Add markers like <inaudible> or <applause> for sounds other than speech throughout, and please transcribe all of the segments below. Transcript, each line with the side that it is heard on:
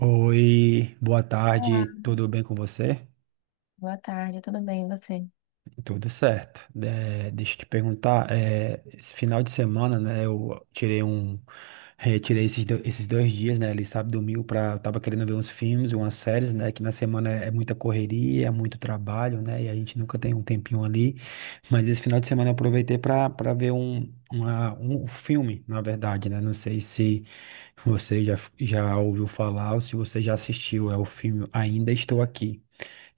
right: Oi, boa
left: Olá,
right: tarde, tudo bem com você?
left: boa tarde, tudo bem, e você?
right: Tudo certo. Deixa eu te perguntar, esse final de semana, né, eu tirei um, tirei esses, esses 2 dias, né, ali sábado e domingo, pra, eu tava querendo ver uns filmes, umas séries, né, que na semana é muita correria, é muito trabalho, né, e a gente nunca tem um tempinho ali, mas esse final de semana eu aproveitei pra, ver um, um filme, na verdade, né, não sei se você já ouviu falar ou se você já assistiu, é o filme Ainda Estou Aqui.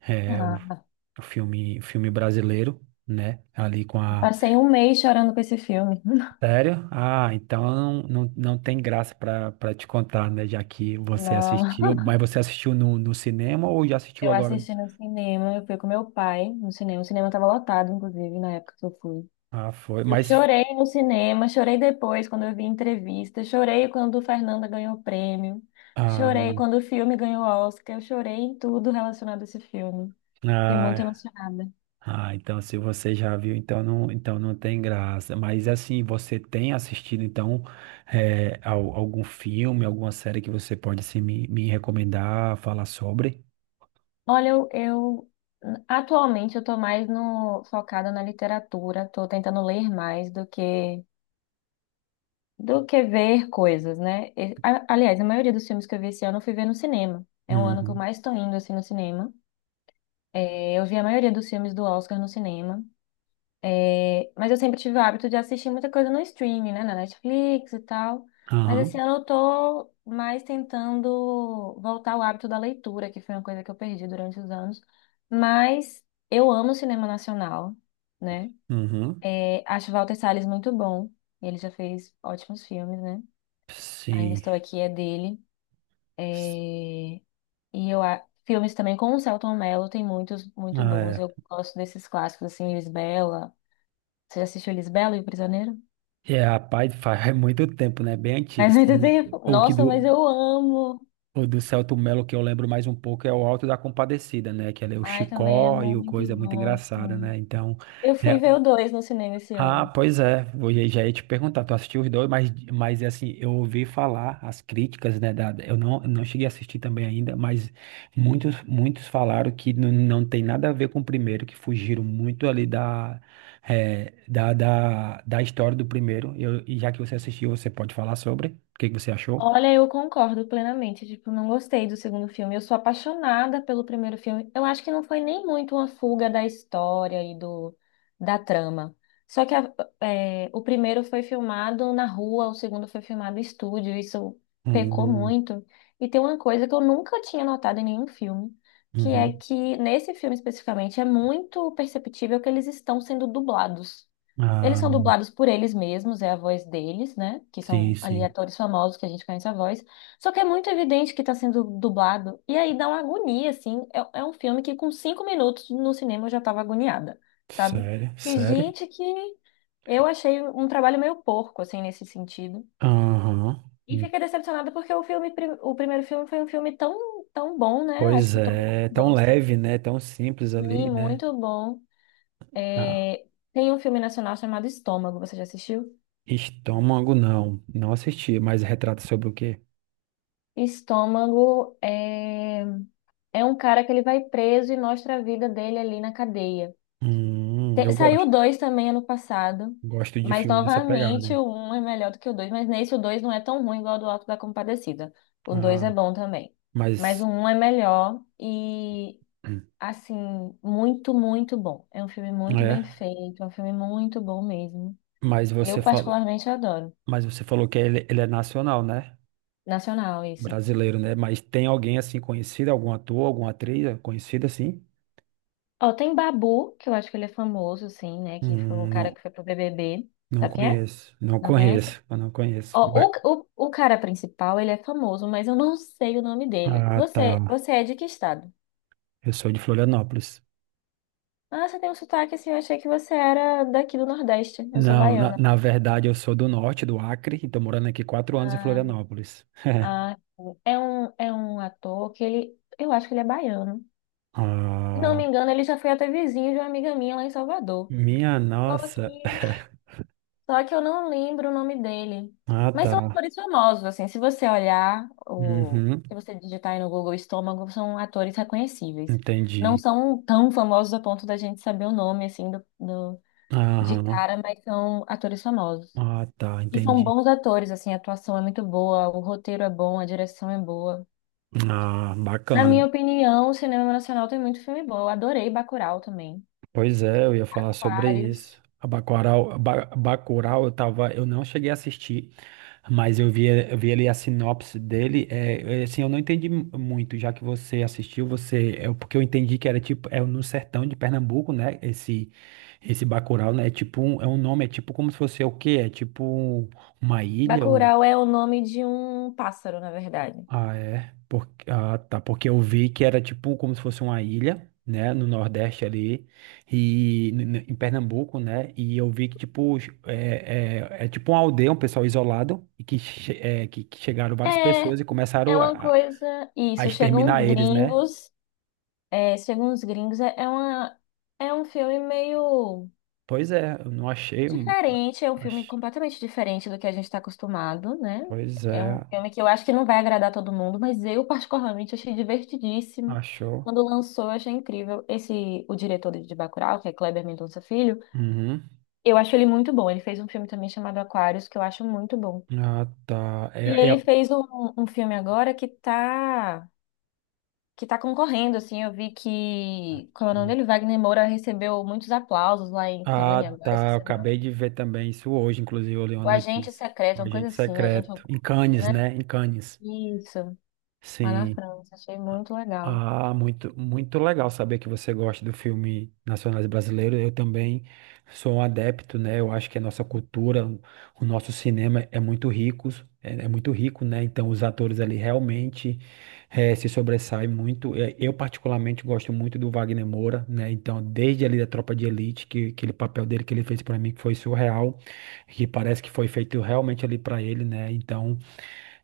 right: é, o,
left: Ah,
right: o filme brasileiro, né? Ali com a.
left: passei um mês chorando com esse filme. <laughs>
right: Sério? Ah, então não, não, não tem graça pra para te contar, né? Já que você
left: Não,
right: assistiu, mas você assistiu no, cinema ou já assistiu
left: eu
right: agora?
left: assisti no cinema, eu fui com meu pai no cinema. O cinema estava lotado, inclusive, na época que eu fui.
right: Ah, foi.
left: Eu
right: Mas.
left: chorei no cinema, chorei depois quando eu vi entrevista, chorei quando o Fernanda ganhou o prêmio,
right: Ah,
left: chorei quando o filme ganhou o Oscar, eu chorei em tudo relacionado a esse filme. Fiquei muito
right: ah,
left: emocionada.
right: ah, então se você já viu, então não tem graça. Mas assim, você tem assistido então algum filme, alguma série que você pode assim, me recomendar, falar sobre?
left: Olha, atualmente eu tô mais no focada na literatura, tô tentando ler mais do que ver coisas, né? E, aliás, a maioria dos filmes que eu vi esse ano eu fui ver no cinema. É um ano que eu
right: Uhum.
left: mais tô indo assim no cinema. É, eu vi a maioria dos filmes do Oscar no cinema. É, mas eu sempre tive o hábito de assistir muita coisa no streaming, né? Na Netflix e tal. Mas esse
right: Aham.
left: ano eu tô mais tentando voltar ao hábito da leitura, que foi uma coisa que eu perdi durante os anos. Mas eu amo cinema nacional, né?
right: Uhum.
left: É, acho Walter Salles muito bom. Ele já fez ótimos filmes, né? Ainda
right: Sim.
left: Estou Aqui é dele. É, e eu filmes também com o Selton Mello tem muitos muito
right: Ah,
left: bons.
right: é.
left: Eu gosto desses clássicos assim, Lisbela. Você já assistiu Lisbela e o Prisioneiro?
right: É, rapaz, faz é muito tempo, né? Bem antigo.
left: Mas muito
right: Sim.
left: tempo.
right: O que
left: Nossa, mas
right: do,
left: eu amo.
right: o do Celto Melo que eu lembro mais um pouco é o Alto da Compadecida, né? Que ali é o
left: Ai, também é
right: Chicó e o
left: muito
right: coisa é muito
left: bom,
right: engraçada,
left: assim.
right: né? Então,
left: Eu fui
right: é,
left: ver o dois no cinema esse
right: ah,
left: ano.
right: pois é, já ia te perguntar, tu assistiu os dois, mas, assim, eu ouvi falar as críticas, né, da, eu não, não cheguei a assistir também ainda, mas muitos, falaram que não, não tem nada a ver com o primeiro, que fugiram muito ali da, da história do primeiro. E já que você assistiu, você pode falar sobre, o que que você achou?
left: Olha, eu concordo plenamente. Tipo, não gostei do segundo filme. Eu sou apaixonada pelo primeiro filme. Eu acho que não foi nem muito uma fuga da história e do da trama. Só que o primeiro foi filmado na rua, o segundo foi filmado em estúdio. Isso pecou
right: Hum,
left: muito. E tem uma coisa que eu nunca tinha notado em nenhum filme, que é
right: uhum.
left: que nesse filme especificamente é muito perceptível que eles estão sendo dublados. Eles
right: Ah,
left: são dublados por eles mesmos, é a voz deles, né? Que
right: sim,
left: são ali
right: sim,
left: atores famosos que a gente conhece a voz. Só que é muito evidente que está sendo dublado. E aí dá uma agonia, assim. É um filme que com cinco minutos no cinema eu já estava agoniada, sabe?
right: sério,
left: E
right: sério?
left: gente que eu achei um trabalho meio porco, assim, nesse sentido.
right: Aham.
left: E fiquei decepcionada porque o filme, o primeiro filme foi um filme tão, tão bom, né? Acho
right: Pois
left: que todo mundo
right: é, tão
left: gosta.
right: leve, né? Tão simples
left: E
right: ali, né?
left: muito bom.
right: Ah,
left: É, tem um filme nacional chamado Estômago, você já assistiu?
right: estômago não, não assisti, mas retrata sobre o quê?
left: Estômago é um cara que ele vai preso e mostra a vida dele ali na cadeia.
right: Hum, eu
left: Saiu o
right: gosto,
left: dois também ano passado,
right: gosto de
left: mas
right: filme nessa
left: novamente
right: pegada.
left: o um é melhor do que o dois, mas nesse o dois não é tão ruim igual ao do Alto da Compadecida. O dois
right: Ah,
left: é bom também, mas
right: mas
left: o um é melhor e, assim, muito, muito bom. É um filme muito bem
right: é,
left: feito, é um filme muito bom mesmo.
right: mas
left: Eu
right: você falou,
left: particularmente adoro.
right: que ele é nacional, né?
left: Nacional, isso.
right: Brasileiro, né? Mas tem alguém assim conhecido, algum ator, alguma atriz conhecida assim?
left: Ó, tem Babu, que eu acho que ele é famoso, assim, né? Que foi um cara
right: Não,
left: que foi pro BBB.
right: não
left: Sabe quem é?
right: conheço, não
left: Não conhece?
right: conheço, eu não conheço.
left: Ó, o cara principal, ele é famoso, mas eu não sei o nome dele.
right: Ah,
left: Você,
right: tá.
left: você é de que estado?
right: Eu sou de Florianópolis.
left: Ah, você tem um sotaque assim, eu achei que você era daqui do Nordeste. Eu sou
right: Não, na,
left: baiana.
right: verdade eu sou do norte, do Acre, e tô morando aqui 4 anos em
left: Ah,
right: Florianópolis. <laughs>
left: ah, é um ator que ele, eu acho que ele é baiano. Se não
right: Ah,
left: me engano, ele já foi até vizinho de uma amiga minha lá em Salvador.
right: minha
left: Fala aqui.
right: nossa. <laughs>
left: Só que eu não lembro o nome dele.
right: Ah,
left: Mas
right: tá.
left: são atores famosos, assim. Se você olhar, o
right: Uhum,
left: se você digitar aí no Google Estômago, são atores reconhecíveis. Não
right: entendi.
left: são tão famosos a ponto da gente saber o nome, assim, de
right: Aham.
left: cara, mas são atores famosos.
right: Ah, tá,
left: E são
right: entendi.
left: bons atores, assim. A atuação é muito boa, o roteiro é bom, a direção é boa.
right: Ah,
left: Na
right: bacana.
left: minha opinião, o cinema nacional tem muito filme bom. Eu adorei Bacurau também.
right: Pois é, eu ia falar sobre
left: Aquários.
right: isso. A Bacurau, Bacurau, eu não cheguei a assistir. Mas eu vi, ali a sinopse dele, assim, eu não entendi muito, já que você assistiu, é porque eu entendi que era tipo, é no sertão de Pernambuco, né, esse, Bacurau, né, é um nome, é tipo como se fosse é o quê? É tipo uma ilha,
left: Bacurau é o nome de um pássaro, na verdade.
right: é. Ah, tá. Porque eu vi que era tipo como se fosse uma ilha, né? No Nordeste ali. E em Pernambuco, né? E eu vi que, tipo, é tipo uma aldeia, um pessoal isolado, que chegaram várias
left: É,
right: pessoas e
left: É
right: começaram
left: uma
right: a
left: coisa.
right: a
left: Isso, chegam uns
right: exterminar eles, né?
left: gringos. É, chegam uns gringos. É, é um filme meio
right: Pois é, eu não achei.
left: diferente. É um filme
right: Ach-
left: completamente diferente do que a gente está acostumado, né?
right: Pois
left: É
right: é,
left: um filme que eu acho que não vai agradar todo mundo, mas eu, particularmente, achei divertidíssimo.
right: achou.
left: Quando lançou, eu achei incrível. Esse, o diretor de Bacurau, que é Kleber Mendonça Filho,
right: Uhum.
left: eu acho ele muito bom. Ele fez um filme também chamado Aquários, que eu acho muito bom.
right: Ah, tá.
left: E ele fez um filme agora que tá. Que tá concorrendo, assim, eu vi que, como é o nome dele,
right: É...
left: Wagner Moura recebeu muitos aplausos lá em Cannes
right: Ah,
left: agora essa
right: tá. Eu
left: semana.
right: acabei de ver também isso hoje, inclusive, eu li uma
left: O Agente
right: notícia.
left: Secreto,
right: Um
left: uma coisa
right: agente
left: assim, Agente
right: secreto. Em
left: Oculto,
right: Cannes,
left: né?
right: né? Em Cannes.
left: Isso, lá na
right: Sim.
left: França, achei muito legal.
right: Ah, muito, muito legal saber que você gosta do filme nacionais brasileiro. Eu também sou um adepto, né? Eu acho que a nossa cultura, o nosso cinema é muito rico, é muito rico, né? Então os atores ali realmente se sobressaem muito. Eu particularmente gosto muito do Wagner Moura, né? Então desde ali da Tropa de Elite, que aquele papel dele que ele fez para mim que foi surreal, que parece que foi feito realmente ali para ele, né? Então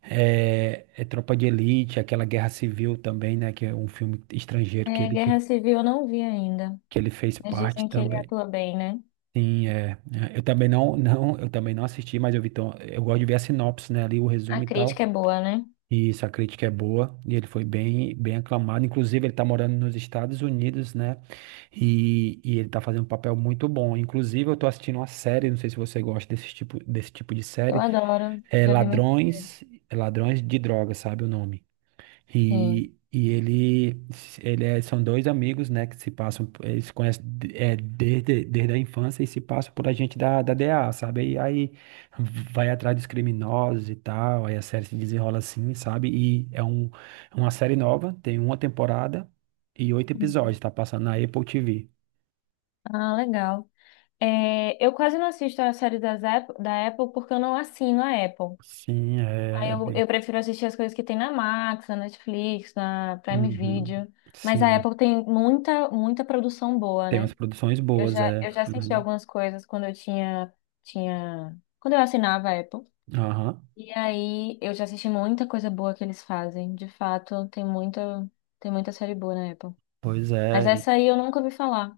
right: é Tropa de Elite, aquela Guerra Civil também, né? Que é um filme estrangeiro
left: É, Guerra Civil eu não vi ainda.
right: que ele fez
left: Eles
right: parte
left: dizem que ele
right: também.
left: atua bem, né?
right: Sim, é. Eu também não, não, eu também não assisti, mas eu vi, eu gosto de ver a sinopse, né? Ali o
left: A
right: resumo e
left: crítica
right: tal.
left: é boa, né?
right: E isso, a crítica é boa. E ele foi bem, bem aclamado. Inclusive, ele tá morando nos Estados Unidos, né? E ele tá fazendo um papel muito bom. Inclusive, eu tô assistindo uma série, não sei se você gosta desse tipo, de
left: Eu
right: série.
left: adoro,
right: É
left: já vi muitas vezes.
right: Ladrões, Ladrões de Drogas, sabe o nome?
left: Sim.
right: E são dois amigos, né, que se passam, eles se conhecem desde, a infância e se passam por agente da, DEA, sabe? E aí vai atrás dos criminosos e tal, aí a série se desenrola assim, sabe? E é um, é uma série nova, tem uma temporada e oito episódios,
left: Uhum.
right: tá passando na Apple TV.
left: Ah, legal. É, eu quase não assisto a série da Apple porque eu não assino a Apple.
right: Sim,
left: Aí
right: é
left: eu,
right: bem.
left: eu prefiro assistir as coisas que tem na Max, na Netflix, na Prime
right: Uhum.
left: Video. Mas a
right: Sim,
left: Apple tem muita, muita produção boa,
right: tem
left: né?
right: umas produções
left: Eu
right: boas,
left: já,
right: é.
left: eu já assisti
right: Uhum.
left: algumas coisas quando eu tinha, quando eu assinava a Apple.
right: Aham.
left: E aí eu já assisti muita coisa boa que eles fazem. De fato, tem muita série boa na Apple.
right: Pois
left: Mas
right: é.
left: essa aí eu nunca ouvi falar.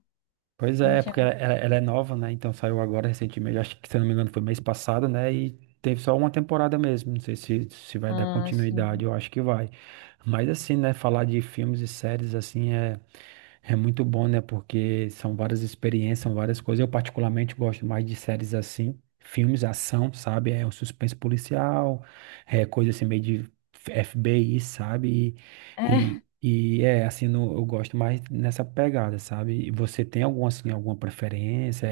right: Pois
left: Não
right: é,
left: tinha.
right: porque ela, é nova, né? Então saiu agora recentemente, acho que se eu não me engano foi mês passado, né? E teve só uma temporada mesmo. Não sei se vai dar
left: Ah,
right: continuidade,
left: sim.
right: eu acho que vai. Mas assim, né? Falar de filmes e séries assim é muito bom, né? Porque são várias experiências, são várias coisas. Eu particularmente gosto mais de séries assim, filmes, ação, sabe? É um suspense policial, é coisa assim meio de FBI, sabe?
left: É,
right: E é assim, eu gosto mais nessa pegada, sabe? E você tem alguma assim, alguma preferência?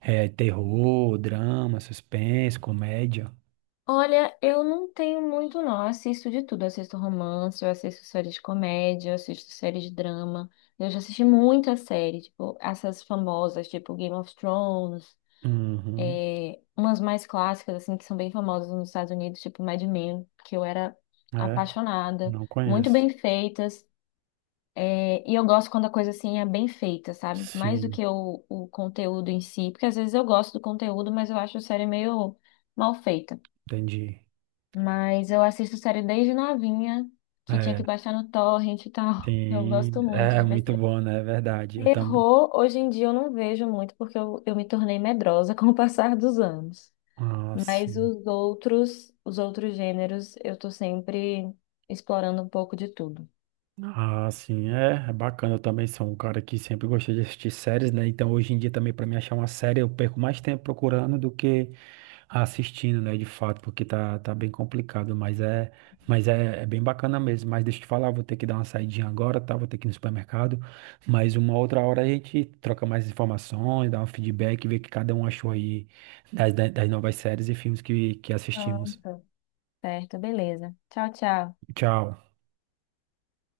right: É terror, drama, suspense, comédia?
left: olha, eu não tenho muito, não. Eu assisto de tudo. Eu assisto romance, eu assisto séries de comédia, eu assisto séries de drama. Eu já assisti muita série, tipo, essas famosas, tipo Game of Thrones,
right: Uhum.
left: umas mais clássicas, assim, que são bem famosas nos Estados Unidos, tipo Mad Men, que eu era
right: É,
left: apaixonada.
right: não
left: Muito
right: conheço.
left: bem feitas. E eu gosto quando a coisa, assim, é bem feita, sabe? Mais do
right: Sim,
left: que o conteúdo em si, porque às vezes eu gosto do conteúdo, mas eu acho a série meio mal feita.
right: entendi.
left: Mas eu assisto série desde novinha, que tinha
right: É.
left: que baixar no torrent e tal. <laughs> Eu
right: Sim,
left: gosto muito
right: é
left: de ver
right: muito
left: série.
right: bom, né? É verdade. Eu também.
left: Terror, hoje em dia eu não vejo muito, porque eu me tornei medrosa <laughs> com o passar dos anos.
right: Ah,
left: Mas
right: sim.
left: os outros gêneros, eu tô sempre explorando um pouco de tudo.
right: Ah, sim, é bacana. Eu também sou um cara que sempre gostei de assistir séries, né? Então, hoje em dia, também, para me achar uma série, eu perco mais tempo procurando do que assistindo, né? De fato, porque tá bem complicado. Mas é bem bacana mesmo. Mas deixa eu te falar, vou ter que dar uma saidinha agora, tá? Vou ter que ir no supermercado. Mas uma outra hora a gente troca mais informações, dá um feedback, vê o que cada um achou aí das, das novas séries e filmes que assistimos.
left: Pronto. Certo, beleza. Tchau, tchau.
right: Tchau.